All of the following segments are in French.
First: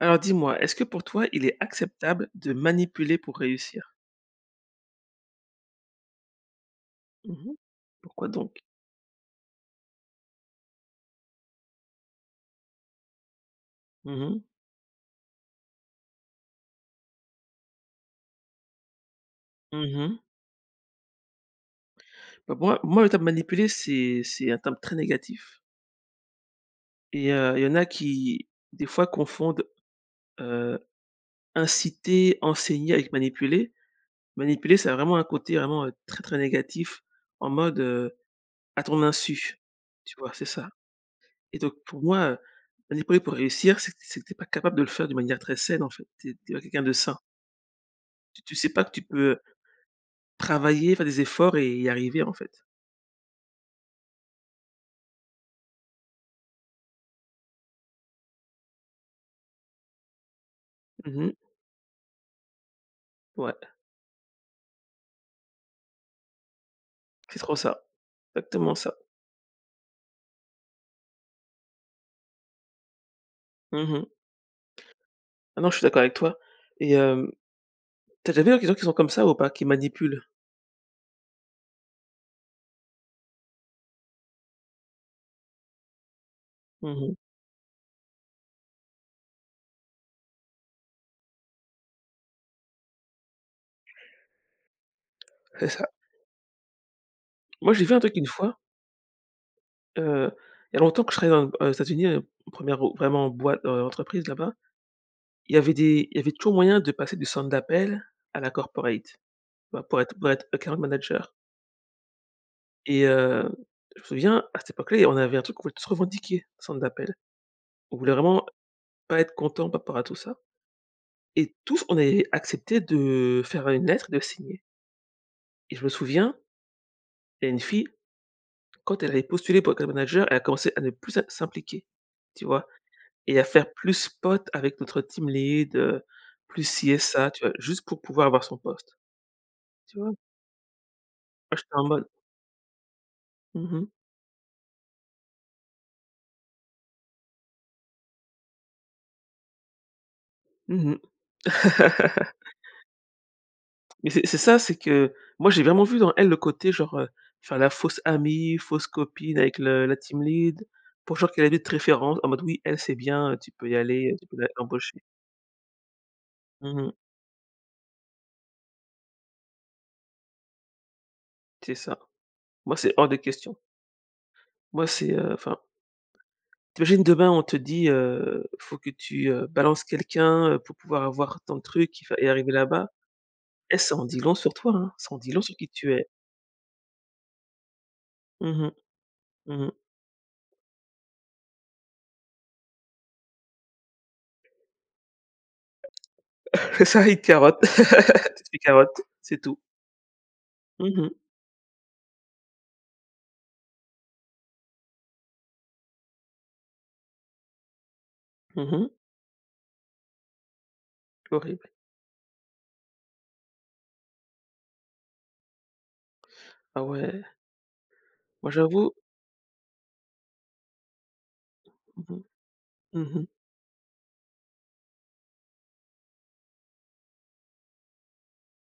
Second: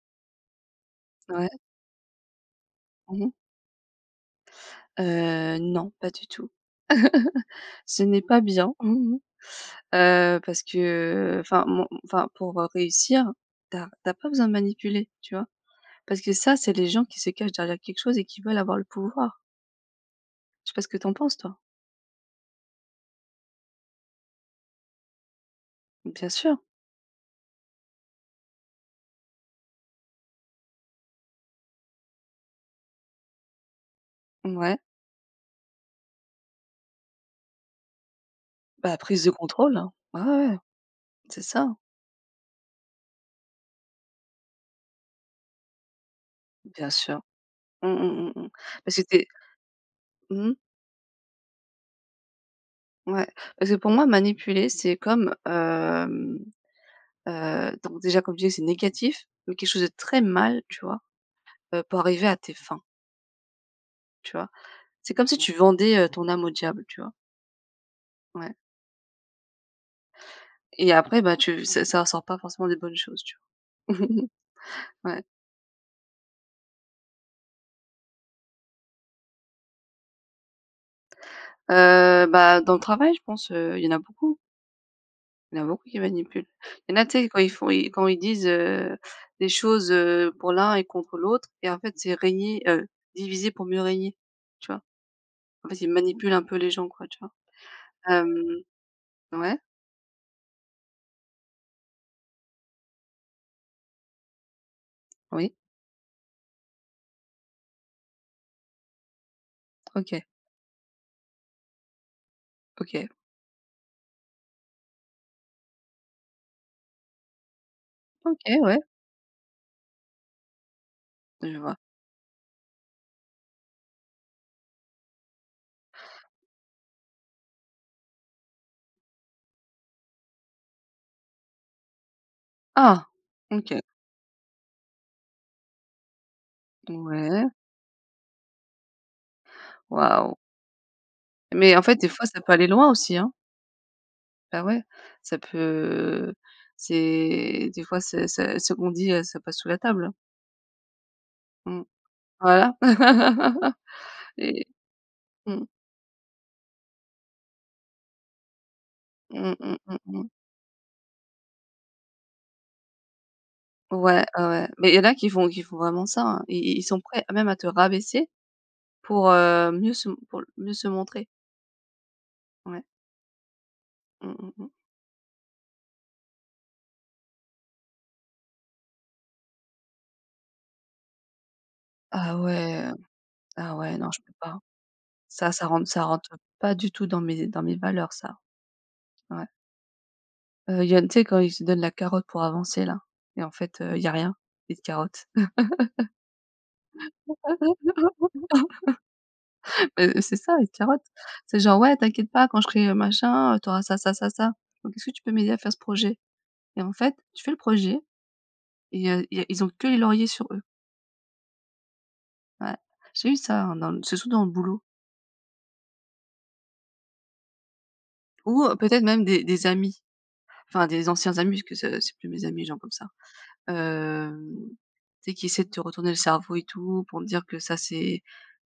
Alors dis-moi, est-ce que pour toi, il Ouais. est acceptable de manipuler Mmh mh. pour réussir? Heu, non, pas du tout. Mmh mh. Ce n'est Pourquoi pas donc? bien, heu, parce que, heu, enfin mon enfin pour, heu, réussir, tu as tu as Mmh pas mh. besoin de manipuler, tu vois? Parce que ça, c'est les gens qui se cachent derrière quelque chose et qui veulent avoir le pouvoir. Mmh mh. Je sais pas ce que tu en penses toi? Bah, moi moi le terme manipuler, c'est c'est un terme très négatif Bien sûr. et heu, il y en a qui, des fois, confondent, heu, inciter, enseigner avec manipuler. Manipuler, Ouais. ça a vraiment un côté vraiment, heu, très, très négatif. En mode, heu, à Bah ton prise de insu, contrôle hein, tu ouais, vois? C'est ouais, ouais. ça C'est et donc ça. pour moi, heu, manipuler pour réussir c'est que c'est que tu es pas capable de le faire de manière très saine en fait. Tu es tu es pas quelqu'un Bien de sain. sûr. Mmh mmh Tu mmh mmh. tu sais pas que Parce que tu tu es peux, heu, Mmh mh. travailler, faire des efforts et y arriver en fait. Ouais. Parce que pour moi manipuler, c'est comme, hem, heu, donc déjà comme je disais c'est négatif, mais quelque chose de très mal, tu vois? Mmh mh. Heu, pour arriver à tes fins. Ouais. Tu vois? C'est comme si tu vendais, heu, ton âme au diable, tu vois? C'est trop ça, Ouais. exactement ça. Et après, bah tu ça ça ressort pas forcément des bonnes choses, tu vois? Mmh mh. Ouais. Ah non, je suis d'accord avec toi et hem, tu as déjà vu [unintelligible] qui sont comme ça ou pas qui manipulent? Heu, bah, dans le travail, je pense, heu, il y en a beaucoup. Il y en a beaucoup qui manipulent, il y Mmh en a, mh. tu sais, quand ils font i quand ils disent, heu, des choses, heu, pour l'un et contre l'autre et en fait c'est régner heu, diviser pour mieux régner, tu vois? C'est En fait, ça. ils manipulent un peu les gens, quoi, tu vois? Moi, j'ai vu un truc une Hem, fois ouais? heu, il y a longtemps, quand je travaillais dans aux États-Unis, heu, 1re, heu, vraiment boî heu, entreprise là-bas. Oui. Il y avait des il y avait toujours moyen de passer du centre d'appel à la corporate, tu vois? Pour être OK. pour être account manager et OK. heu, je me souviens, à cette époque-là, il y a on avait un truc qu'on voulait tous revendiquer au centre d'appel, on voulait OK, vraiment ouais. pas être content par rapport à tout ça. Et Je vois. tous, on avait, accepté de faire une lettre, de signer. Et je me souviens, il y a une fille, quand elle avait postulé pour le poste de manager, elle a commencé à ne plus s'im s'impliquer tu vois? Ah, Et à faire OK. plus pote avec notre team lead, heu, plus ci et ça, tu Ouais. vois? Juste pour pouvoir avoir son poste, tu vois? Waouh! Moi j'étais Mais en en fait, mode des fois ça peut aller loin aussi, hein. Mmh mh. Ah ouais, ça peut c'est des fois ça ça ce qu'on dit, heu, ça passe sous la table, hein. Mmh mh. Mmh. Voilà Mais c'est c'est ça, et c'est que moi, j'ai mmh. vraiment vu dans elle le côté genre, heu, faire la fausse amie, fausse copine Mmh avec mmh le la mmh team mh. lead. Pour genre qu'elle allait être référente, en mode: «Oui, elle c'est bien, heu, tu peux y aller, heu, Ouais, tu peux ah ouais. Mais il y l'embaucher». en a qui font qui font vraiment ça hein, ils Mmh ils mh. sont prêts à même à te rabaisser pour, heu, mieux se m pour l mieux se montrer. C'est ça. Moi, Ouais. c'est hors de question. Mmh mmh mh. Moi, c'est, heu, enfin tu imagines, demain, on te dit, heu, faut que tu, heu, balances quelqu'un, heu, pour pouvoir avoir ton truc, et f et Ah arriver ouais. là-bas. Ah Eh ça ouais, en non, dit je peux long sur pas. toi, hein, ça en dit long Ça, sur qui ça rentre tu ça es. rentre, heu, pas du tout dans mes dans mes valeurs ça. Mmh mh. Ouais. Mmh mh. Heu, il y a tu sais quand ils se donnent la carotte pour avancer là et en fait, heu, il y a rien, ils te carottent. ça il te carotte. Tu te fais carotte, c'est tout. Beh c'est ça, ils te Mmh carottent. mh. C'est genre: «Ouais, t'inquiète pas, quand je serai machin, heu, t'auras ça ça ça ça. Donc est-ce que tu peux m'aider à faire ce projet?» Et en fait, tu fais le projet Mmh mh. et il y a il y a ils ont que les lauriers sur eux. Horrible. Ouais, j'ai eu ça, hein, dans l surtout dans le boulot. Ah ouais! Moi, Ou, heu, j'avoue peut-être même des des amis, enfin des anciens amis. Parce que ça Mmh c'est mh. plus mes amis, les gens comme ça, Mmh mh. hem, tu sais qui essaient de te retourner le cerveau et tout. Pour me dire que ça c'est,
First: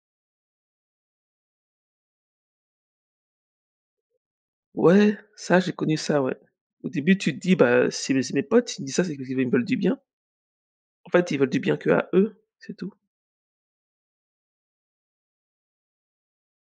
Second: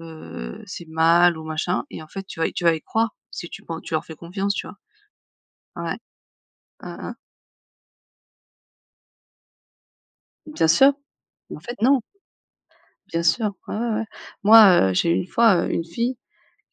heu, c'est mal ou machin et en fait tu vas y tu vas y croire, si tu enfin tu leur fais confiance, tu vois? Ouais, ça j'ai Ouais. connu ça, ouais. Au Hein hein. début tu te dis: «Bah, heu, c'est mes c'est mes potes, il me dit ça, c'est [unintelligible] ils me veulent du bien.» Bien sûr, En fait, ils veulent mais du en bien fait, non. qu'à eux, c'est tout. Bien sûr, ouais, ouais, ouais. Moi, heu, j'ai eu une fois, heu, une fille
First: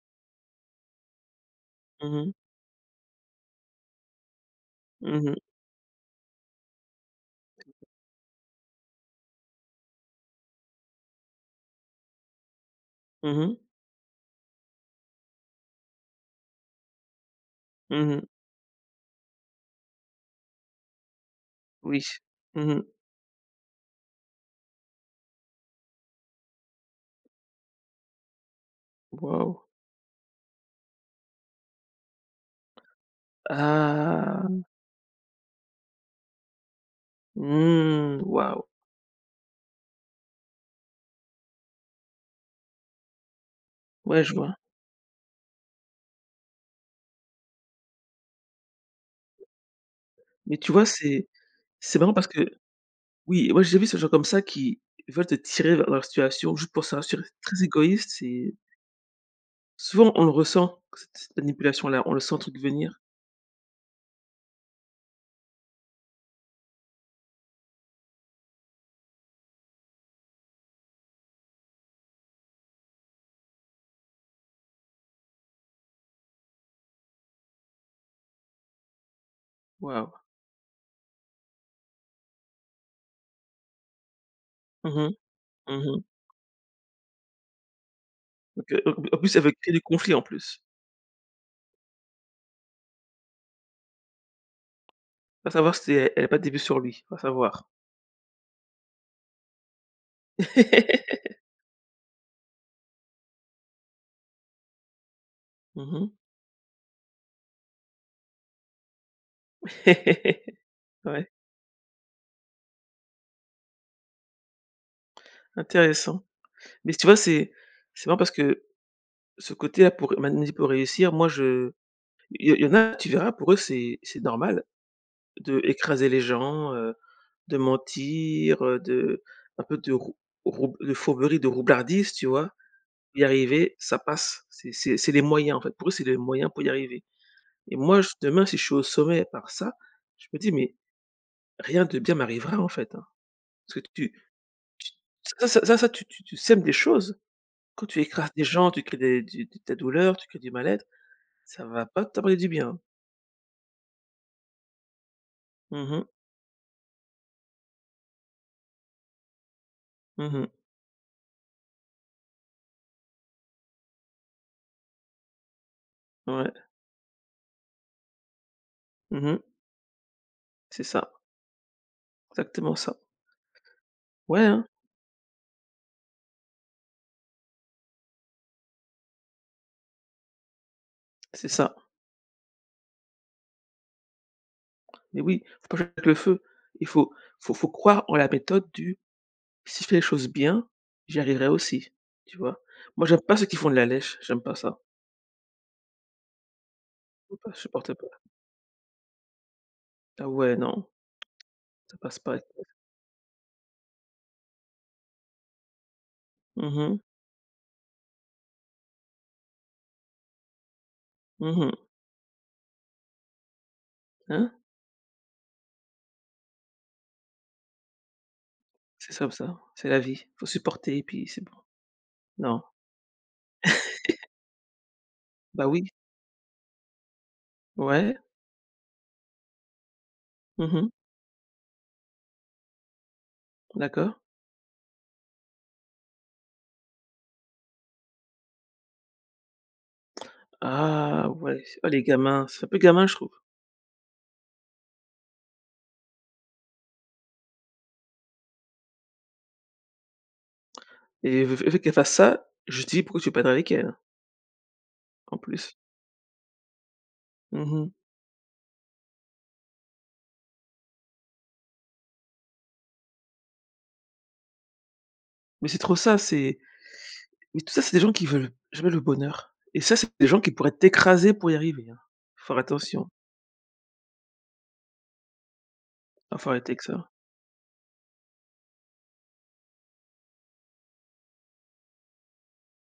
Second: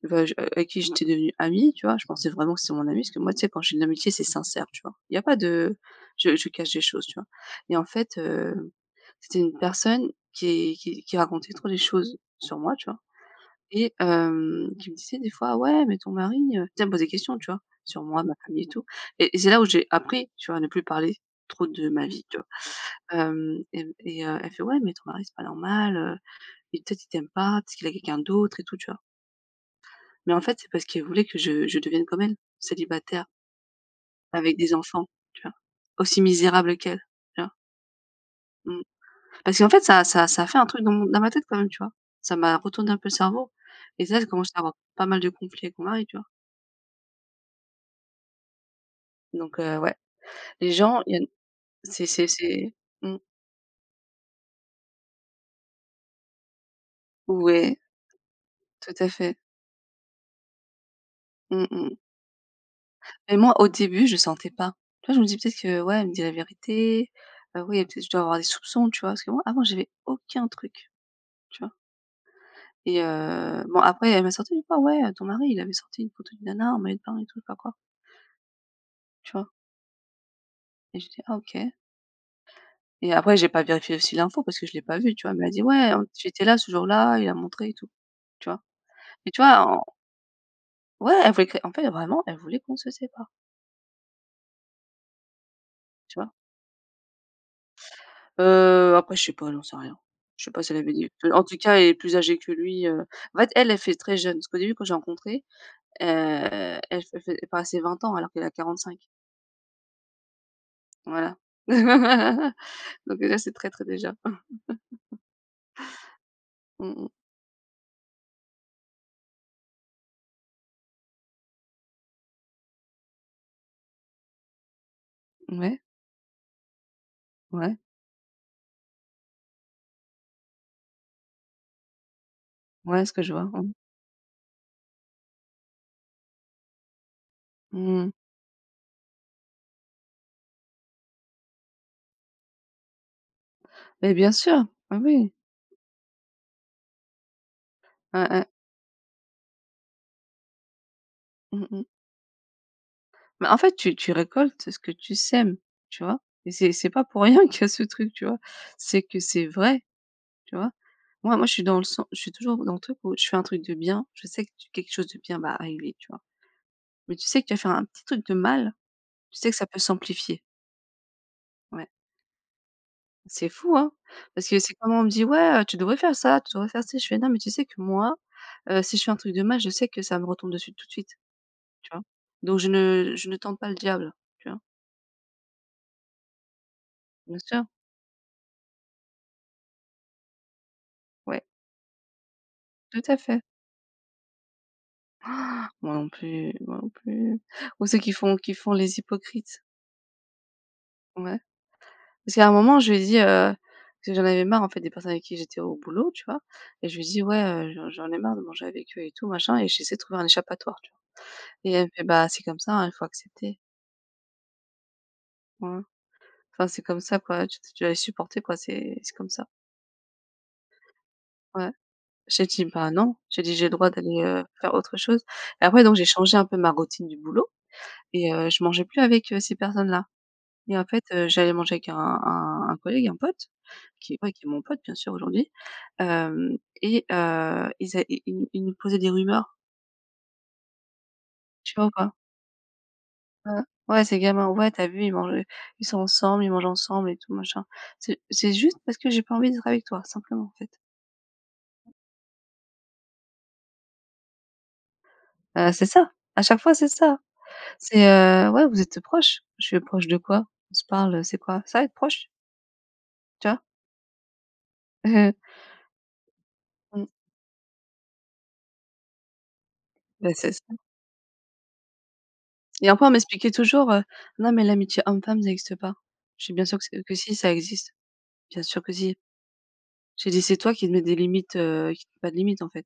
ve j avec qui j'étais devenue amie, tu vois? Je Mmh pensais mh. vraiment que c'était mon amie. Parce que moi tu sais quand j'ai une amitié c'est sincère, tu vois? Il y Mmh a pas mh. de je je cache des choses, tu vois? Et en fait, heu, c'était une personne qui qui qui racontait trop les choses sur moi, tu vois? Mmh mh. Et hem, qui me disait des fois: «Ouais mais ton mari, heu», tu sais elle me posait des questions tu vois? Sur Mmh mh. moi, ma famille et tout et c'est là où j'ai appris, tu vois? À ne plus parler trop de Oui, ma vie, tu vois? mmh mh. Hem et et heu, elle fait: «Ouais, mais ton mari c'est pas normal, heu et peut être il t'aime pas, peut être qu'il a quelqu'un d'autre et tout». Tu vois? Waouh! Mais en fait, c'est parce qu'elle voulait que je je devienne comme elle, célibataire. Avec Ah. des enfants, tu vois? Aussi misérable qu'elle, tu vois? Mmh. Waouh. Mmh. Parce qu'en fait ça ça ça a fait un truc dans mon dans ma tête quand même, tu vois? Ça m'a retourné un peu le cerveau, et ça Ouais, j'ai je commence vois. à avoir pas mal de conflits avec mon mari, tu vois? Donc heu, ouais. Mais tu Les vois? gens il y a une C'est c'est c'est marrant c'est parce que c'est mmh. oui moi, j'ai déjà vu ces gens comme ça qui veulent te tirer vers leur situation, juste pour se rassurer. C'est très Ouais. égoïste, c'est Tout à fait. Souvent, on le ressent. C cette Mmh mmh. manipulation-là, on le sent, truc venir. Et moi, au début, je sentais pas. Tu vois? Je me dis: «Peut-être que ouais, elle me dit la vérité, heu, oui et peut-être, je dois avoir des soupçons». Tu vois? Parce que moi avant j'avais aucun truc, tu vois? Et, heu, bon, après elle m'a sorti une fois: «Ouais, heu, ton mari, il avait sorti une photo d'une nana en maillot de bain et tout». Je sais pas quoi. Tu vois? Waouh. Et j'ai dit: «Ah OK». Et après, j'ai pas vérifié aussi l'info parce que je l'ai Mmh pas mh. vue, tu vois? Mais elle a dit: «Ouais, Mmh mh. hem, tu était là ce jour-là, il a montré et tout». Tu vois? Donc, heu, en b en Et plus, tu elle veut vois? que des En conflits en plus. Ouais, elle voulait créer en fait, vraiment, elle voulait qu'on se sépare. Va savoir si e Tu elle a vois? pas des vues sur lui? Va savoir. Heu, après je sais pas, j'en sais rien. Je sais pas si elle avait des vues. En-tout-cas, elle est plus âgée que lui, heu en fait, elle, elle fait très jeune parce qu'au début, quand je l'ai rencontré, Mmh heu, mh. elle fait fait passer 20 ans alors qu'elle a 45. Ouais. Voilà. Donc, là, c'est traître déjà. Intéressant, mais Mmh tu mh. vois, c'est c'est marrant parce que ce côté à pour mani pour réussir, moi je il y en il y en a, tu verras pour eux, c'est c'est normal. Ouais. D'écraser les gens, heu, de Ouais. mentir de un peu de rou rou de fourberie, de roublardise, tu vois? Ouais, ce Pour que y je vois. Mmh. arriver, ça passe, c'est c'est c'est les moyens en fait, pour eux, c'est les moyens pour y arriver. Et Mmh moi, je mh. demain, si je suis au sommet par ça, je me dis: «Mais, rien de bien m'arrivera en fait, hein», ce que tu Mais bien sûr, bah, oui. ça ça ça tu tu tu sèmes des choses, quand tu Ouais, écrases des ouais. gens, tu crées des du des douleurs, tu crées du mal-être, ça Mmh mh. va pas t'apporter du bien, hein. Bah, en fait tu tu récoltes ce que tu sèmes, Mmh tu mh. vois? Et c'est c'est pas pour rien qu'il y a ce truc, tu vois? C'est que c'est vrai, Mmh mh. tu vois? Moi moi, je suis dans le sen je suis toujours dans le truc où, je fais un truc de bien, je sais que tu quelque chose de bien va arriver, tu vois? Ouais. Mais tu sais que tu vas faire un petit truc de mal, Mmh mh. tu sais que ça peut s'amplifier. C'est ça. Ouais. Exactement ça. C'est fou, hein? Ouais, Parce que hein. c'est comme on me dit: «Ouais, heu, tu devrais faire ça, tu devrais faire ci». Je fais: «Non, mais tu sais que, moi, heu, si je fais un truc de mal je sais que ça me retombe dessus tout de suite», C'est ça. tu vois? Donc je ne je ne tente pas le diable, tu vois? Mais oui, faut pas jouer avec le feu, il faut Bien faut sûr. faut croire en la méthode du: «Si je fais les choses bien, j'y Ouais. arriverai aussi», tu vois? Tout Moi, à j'aime pas fait. ceux qui font de la lèche, j'aime pas ça. Moi non plus, moi non Faut plus, pas, je ou supporte ceux pas. qui font qui font les hypocrites. Ah ouais, non. Ouais Ça passe pas parce qu'il y avec a un moi ça. moment je lui ai dit, heu- parce que j'en avais marre en fait, des personnes avec qui j'étais au boulot, tu vois- Mmh et je mh. lui dis: «Ouais, heu, j'en j'en ai marre de manger avec eux et tout, machin, et j'essaie de trouver un échappatoire» tu vois? Mmh Et mh. elle me fait: «Bah, c'est comme ça, hein, il faut accepter». Hein? Ouais, ouais. Enfin c'est comme ça, quoi. Tu tu dois les supporter quoi, c'est C'est c'est comme somme ça. ça, c'est la vie, faut supporter et puis c'est bon. Ouais, j'ai Non. dit: «Ben, non!» j'ai dit: «J'ai le droit d'aller, heu, faire autre chose» et Bah après, oui. donc, j'ai changé un peu ma routine du boulot Ouais. et heu, je mangeais plus avec, heu, ces personnes-là Mmh et en mh. fait, heu, j'allais manger avec un un un collègue, un pote, qui D'accord. ouais, qui est mon pote, bien sûr aujourd'hui, hem et heu, ils é i i ils nous posaient des rumeurs. Ah ouais, Tu c'est vois oh ou les pas? gamins! C'est un peu gamin, je trouve. Heu, ouais, c'est gamin: «Ouais, tu as vu, ils mangent heu, ils sont ensemble, ils mangent ensemble et tout, machin». C'est c'est juste parce que j'ai pas envie d'être avec toi, simplement en fait. Et elle veut elle veut qu'elle fasse ça, je lui dis: «Pourquoi tu veux pas être avec elle?» En Heu, plus. c'est ça. À chaque fois, c'est ça. Mmh mh. C'est, heu: «Ouais, vous êtes, heu, proches». Je fais: «Proches de quoi? On se parle, heu, c'est quoi? Ça être proches?». Tu vois? Mais c'est trop ça, c'est Mmh. mais tout ça, c'est des gens qui veulent jamais le bonheur, et ça c'est des Beh, gens qui c'est ça. pourraient t'écraser pour y arriver, hein, faut faire Et attention. enfant, on m'expliquait toujours, heu: «Non, mais l'amitié homme-femme ça existe pas». Ah Je faut fais: «Bien arrêter sûr avec que ça ouais. s que si ça existe. Bien sûr que si». J'ai dit: «C'est toi qui te mets des limites, heu, qu il y a pas de limites en fait».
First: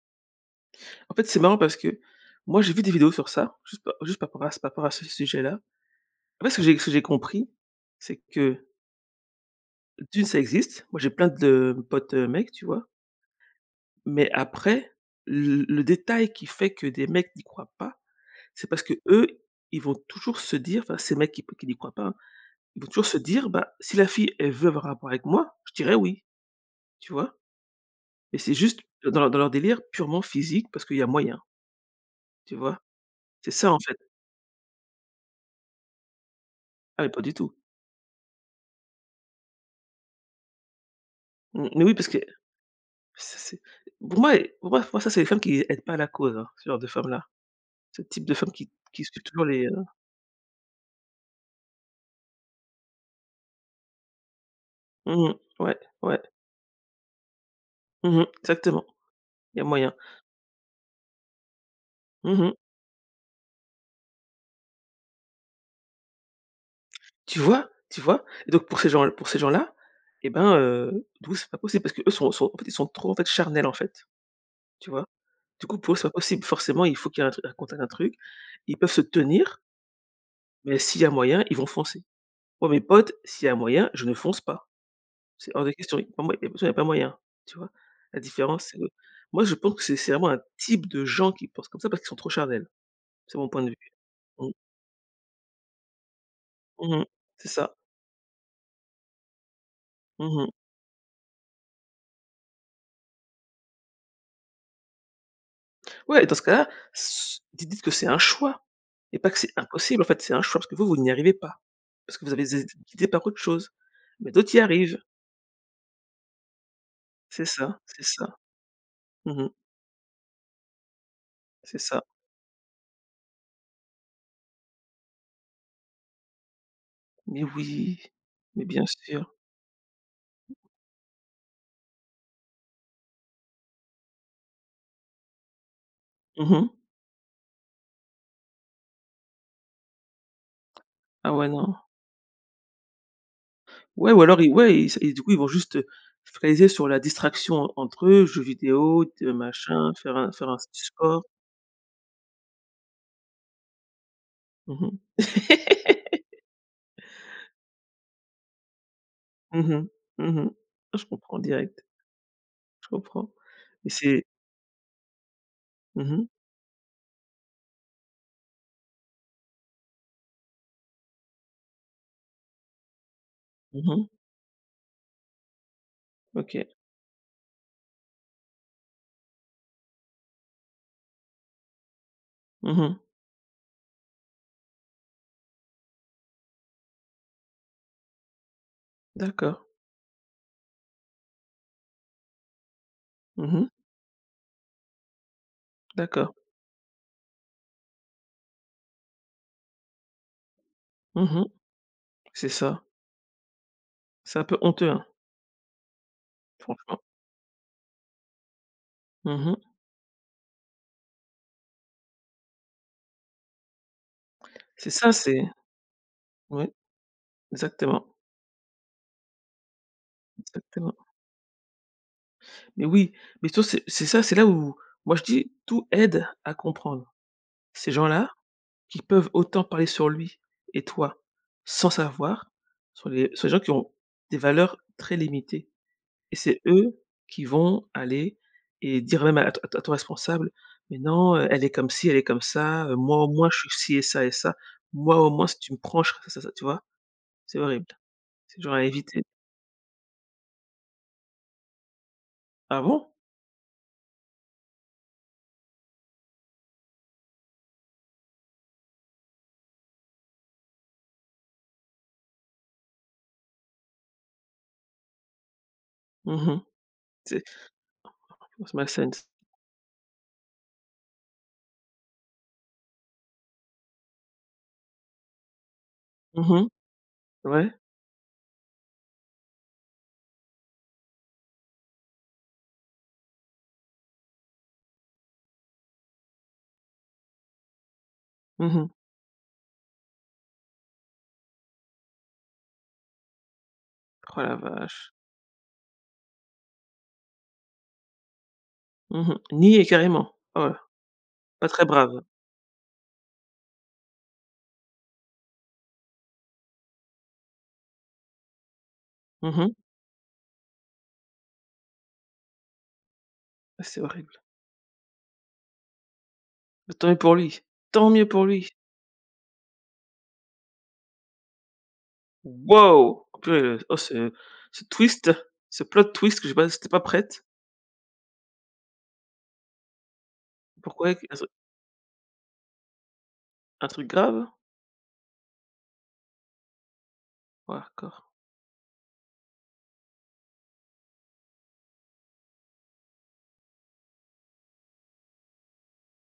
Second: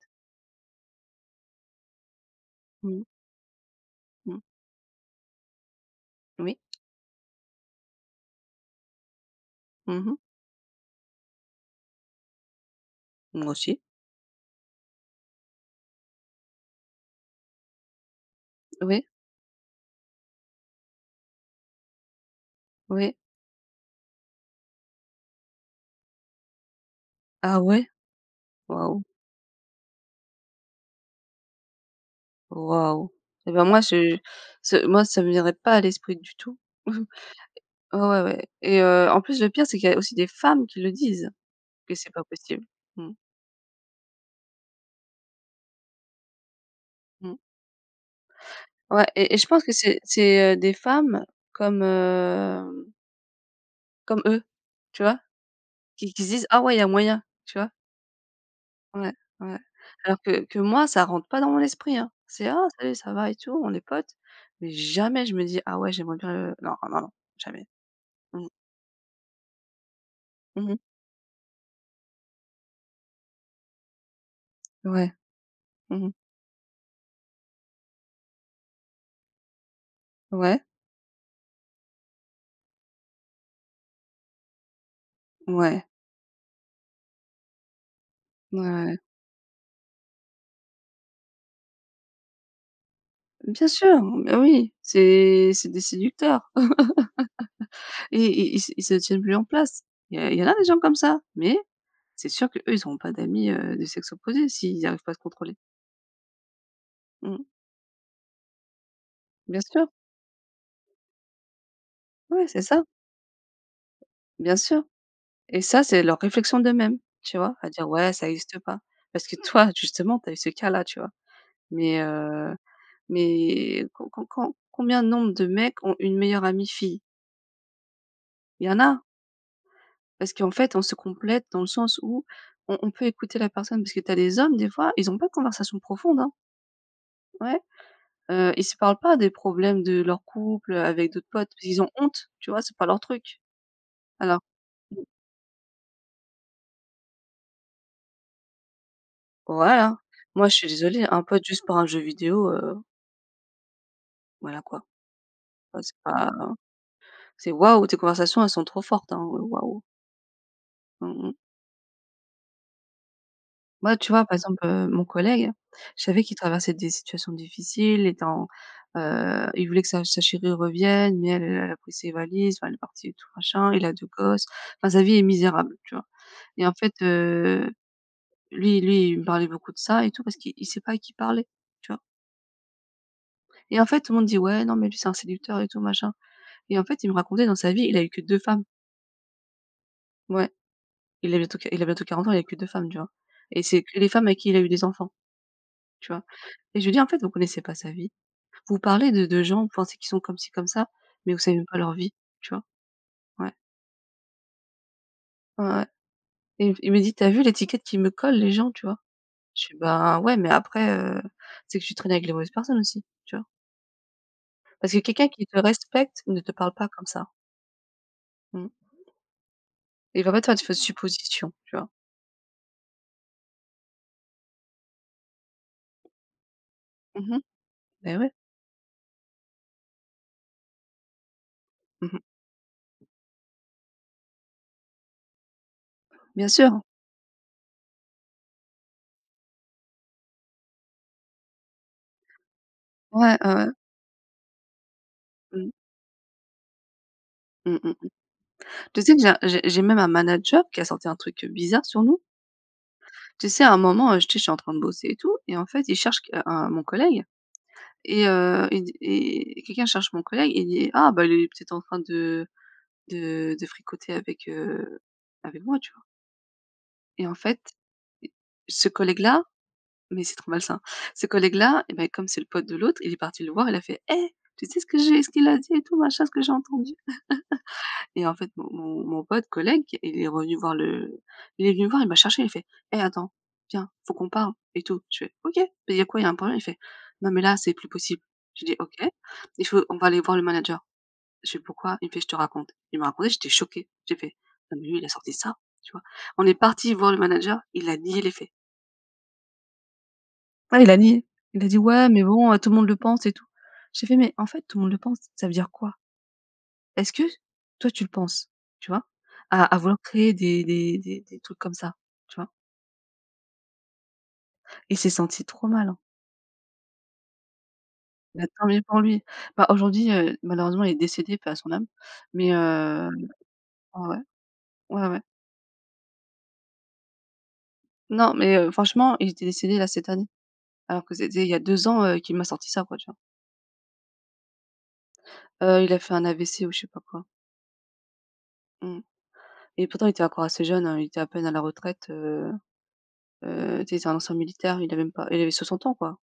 En fait, c'est marrant parce que moi, j'ai vu des Mmh. vidéos sur ça, juste pa juste par Mmh. ra par rapport à ce sujet-là. En fait ce Oui. que j'ai ce que j'ai compris, c'est que Mmh heu mh. d'1 ça existe. Moi, j'ai plein de potes, heu, mecs tu vois? Moi aussi. Mais après, le le détail qui fait que des mecs n'y croient pas, c'est parce Oui. qu'eux, ils vont toujours se dire enfin ces mecs qui n'y croient pas, hein, ils vont toujours Oui. se dire: «Bah, si la fille elle veut avoir un rapport avec moi, je dirais oui». Tu vois? Ah ouais? Et c'est juste Waouh. dans dans leur délire purement physique, parce qu'il y a moyen tu vois? Waouh. C'est Et ben ça en moi fait. je ce moi ça me viendrait pas à l'esprit du tout. Ah mais pas du tout. Ouais, ouais, ouais et heu, en plus, le pire, c'est qu'il y a aussi des femmes qui le disent, Mmh, mais oui, que parce c'est que pas possible. Mmh. ça, c'est pour moi elles, pour moi pour moi, moi, ça c'est les femmes qui aident pas la cause, hein, ce genre de femme là. Mmh. Ce type de femme qui qui Ouais suit et et toujours je pense les, heu que c'est c'est, heu, des femmes comme, heu Comme eux, tu vois? Mmh mh. Ouais. Qui Ouais. qui se disent: «Ah ouais, il y a moyen», tu vois? Mmh mh. Exactement, Ouais. il Ouais. y a moyen. Alors que que moi, ça rentre pas dans mon esprit, hein, Mmh c'est: mh. «Ah salut, ça va?», et tout, on est potes, mais jamais je me dis: «Ah ouais, j'aimerais bien heu». Non, non, non. Tu Jamais. vois? Tu vois? Mmh. Et donc pour ces gens l pour ces gens-là, eh ben, Mmh mh. heu, d'où c'est pas possible? Parce qu'eux, sont sont, en fait, ils sont trop en fait, charnels, en fait. Tu vois? Ouais. Du coup, pour eux, c'est Mmh pas mh. possible. Forcément, il faut qu'il y ait un tru un contact, un truc. Ils peuvent se tenir Ouais. mais s'il y a moyen, ils vont foncer. Moi, mes potes, s'il y a moyen, je ne fonce pas. C'est hors de Ouais. question, il y a pas moy toute façon il y a pas moyen, tu vois? La Ouais, différence, c'est que ouais. moi je pense que c'est c'est vraiment un type de gens qui pensent comme ça, parce qu'ils sont trop charnels, c'est mon point Bien de vue. sûr! Beh, Mmh. oui, c'est c'est des séducteurs. Mmh mh, c'est ça. Et et i ils se ils se tiennent plus en place. Il y a il Mmh y en mh. a des gens comme ça, mais, c'est sûr qu'eux ils ont pas d'amis, heu, de sexe opposé, s'ils arrivent pas à se contrôler. Ouais, dans ce cas-là, Mmh s s mh. di dites que c'est un choix et pas que c'est Bien sûr. impossible en fait, c'est un choix, parce que vous vous n'y arrivez pas. Parce que vous avez Ouais, c'est été ça. guidés par autre chose, mais d'autres Bien y sûr. arrivent. Et ça c'est leur réflexion d'eux-mêmes, tu C'est vois? À ça, dire: c'est «Ouais, ça. ça existe pas», parce que Mmh mh. toi, justement, tu as eu ce cas-là, tu vois? C'est Mais ça. heu, mais com com com combien de nombre de mecs ont une meilleure amie fille? Mais oui, mais Il y en bien a. sûr. Parce qu'en fait, on se complète dans le sens où on on peut écouter la personne, parce que tu as des hommes des fois, ils ont pas de conversation profonde, hein? Mmh mh. Ouais. Heu, ils se parlent pas des problèmes de leurs couples, heu, avec d'autres Ah ouais, potes parce non. qu'ils ont honte, tu vois? C'est pas leur truc. Ouais ou Alors. alors i ouais, il s [unintelligible] et du coup, ils vont juste fraiser sur la distraction en entre eux, jeux vidéo, te machin, Voilà, faire un moi faire un je suis du désolée, un sport. pote juste pour un jeu vidéo, heu voilà Mmh quoi. mh. Ouais, c'est pas c'est, waouh, tes conversations, elles sont trop fortes, hein, heu, Mmh waouh. mh, mmh mh. Oh, je Mmh mh. comprends direct. Je comprends et Moi, tu c'est vois? Par exemple, heu, mon collègue, je Mmh savais mh. qu'il traversait des situations difficiles étant, heu, il voulait que sa sa chérie revienne mais elle, elle elle a pris ses valises, enfin, elle est partie et tout machin, Mmh il a mh. 2 gosses, enfin sa vie est misérable, tu vois? Et OK. en fait heu, lui lui, il me parlait beaucoup de ça et tout, parce qu'il il sait pas à qui parler. Tu vois? Mmh mh. Et en fait, tout le monde dit: «Ouais, non, mais lui, c'est un séducteur» et tout, machin, et en fait, il me racontait dans sa vie, il a eu que 2 femmes. D'accord. Ouais, il a bientôt q il a bientôt 40 ans, il a eu que 2 femmes tu vois? Mmh Et mh. c'est que les femmes avec qui il a eu des enfants. Tu vois? D'accord. Et je lui ai dit: «En fait, vous connaissez pas sa vie. Vous parlez de de gens, vous pensez qu'ils sont comme ci comme ça, mais Mmh vous mh. savez même pas leur vie». C'est Tu vois? ça. Ouais. C'est un peu honteux, hein. Ouais, et et il me Franchement. dit: «Tu as vu l'étiquette qu'ils me collent les gens, tu vois?» Mmh mh. je dis: «Bah ouais, mais après, heu, c'est que tu trainais avec les mauvaises personnes aussi». Tu vois? C'est Parce que ça, quelqu'un c'est qui te respecte, ne te oui, parle pas comme ça. exactement. Mmh. Il va pas te faire des fausses Exactement. suppositions, tu vois? Mais oui, mais tu vois? C'est c'est ça, c'est là où moi je dis: «Tout aide à comprendre». Mmh mh. Ces gens Beh, là ouais. qui peuvent autant parler sur lui et toi, sans Mmh mh. savoir, sont les sont les gens qui ont, des valeurs très limités et Bien c'est sûr. eux qui vont aller et dire même à t à ton responsable: «Mais non, elle est comme ci, elle est comme ça, heu, moi au Ouais, ouais, moins, je suis ouais. ci et ça, et ça. Moi au moins, si tu Mmh. me prends, je ferais ça, ça» tu vois? C'est Mmh. horrible, Mmh mh. c'est le genre à Tu sais que éviter. j'ai j'ai j'ai même un manager qui a sorti un truc, heu, bizarre sur nous? Ah bon? Tu sais à un moment, heu, tu sais, je suis en train de bosser et tout, et en fait, il cherche que un mon collègue et heu, il dit et quelqu'un cherche mon collègue, et il dit: «Ah bah il est peut-être en train de de de fricoter avec, heu, avec moi». Tu vois? Mmh mh. Et en C'est fait heu [unintelligible] Was my ce collègue sense là mais c'est trop malsain. Ce collègue là et beh, comme c'est le pote de l'autre, il est parti le voir, il a fait: «Eh, tu sais ce que j'ai ce qu'il a dit et tout machin, ce que Mmh j'ai entendu?» mh, ouais. et en fait mon mon mon pote, collègue, il est revenu voir le il est venu me voir et il m'a cherché, il fait: «Eh, attends, viens, faut qu'on parle et tout» je fais: «OK, beh, il y a quoi, il y a un problème?» il fait: «Non mais là, c'est plus possible!» j'ai Mmh dit: mh. «OK, il faut on va aller voir le manager.» je fais: «Pourquoi?» il me fait: «Je te raconte». Il m'a raconté, j'étais choquée, j'ai fait: Roh, la «Non, mais lui il a vache. sorti ça?» tu vois? On est parti voir le manager, il a nié les faits. Mmh mh. Nié, carrément, ah ouais. Ouais, il a nié, il a Pas dit: très «Ouais brave. mais bon, heu, tout le monde le pense et tout». J'ai fait: «Mais en fait, "tout le monde le pense", ça veut dire quoi est-ce que toi, tu le penses?» tu vois? Mmh À mh. à vouloir créer des des des des trucs comme ça, tu vois? Ah, c'est horrible. Il s'est senti trop mal, hein. Tant mieux pour lui, tant mieux pour Bah, tant lui. mieux pour lui. Bah aujourd'hui, heu, malheureusement, il est décédé, paix à son âme, mais, heu, Waouh! Oh peu oh ouais. ce ce Ouais, ouais. twist, ce plot twist, que je passe j'étais pas prête. Non, mais, heu, franchement, il était décédé là, cette année, alors Pourquoi que et? c'était [unintelligible] il y a 2 ans, heu, qu'il m'a sorti ça, quoi, tu vois? Un truc grave? Heu, il a fait un AVC ou je sais pas quoi. Ouais, hard core. Mmh et pourtant, il était encore assez jeune hein, il était à peine à la retraite. Heu heu, tu sais? C'est un ancien militaire, il avait même pas il avait 60 ans, quoi.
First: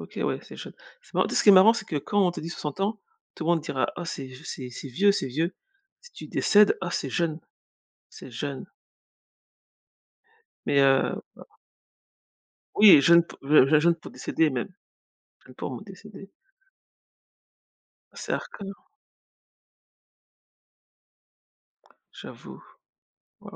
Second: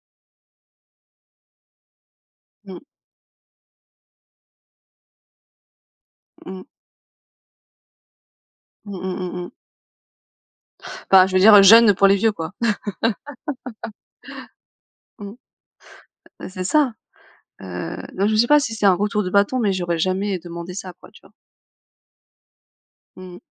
OK, ouais, c'est chaud, c'est ma tu sais? Ce qui est marrant, c'est que quand on te dit 60 Mmh. ans, tout le monde dira: «Oh, c'est j c'est c'est vieux, c'est vieux», si tu Mmh. décèdes: «Oh c'est jeune, c'est jeune». Mmh mh, mmh mh. Mais, heu Enfin, je veux dire jeune, pour les vieux, quoi. Oui, jeune p jeu jeune pour décéder même Mmh. [unintelligible] pas moi décédé. Heu, c'est ça, heu, non, C'est je sais hard pas si c'est core. un retour de bâton, mais j'aurais jamais demandé ça quoi, tu vois? J'avoue. Mmh mh. Waouh.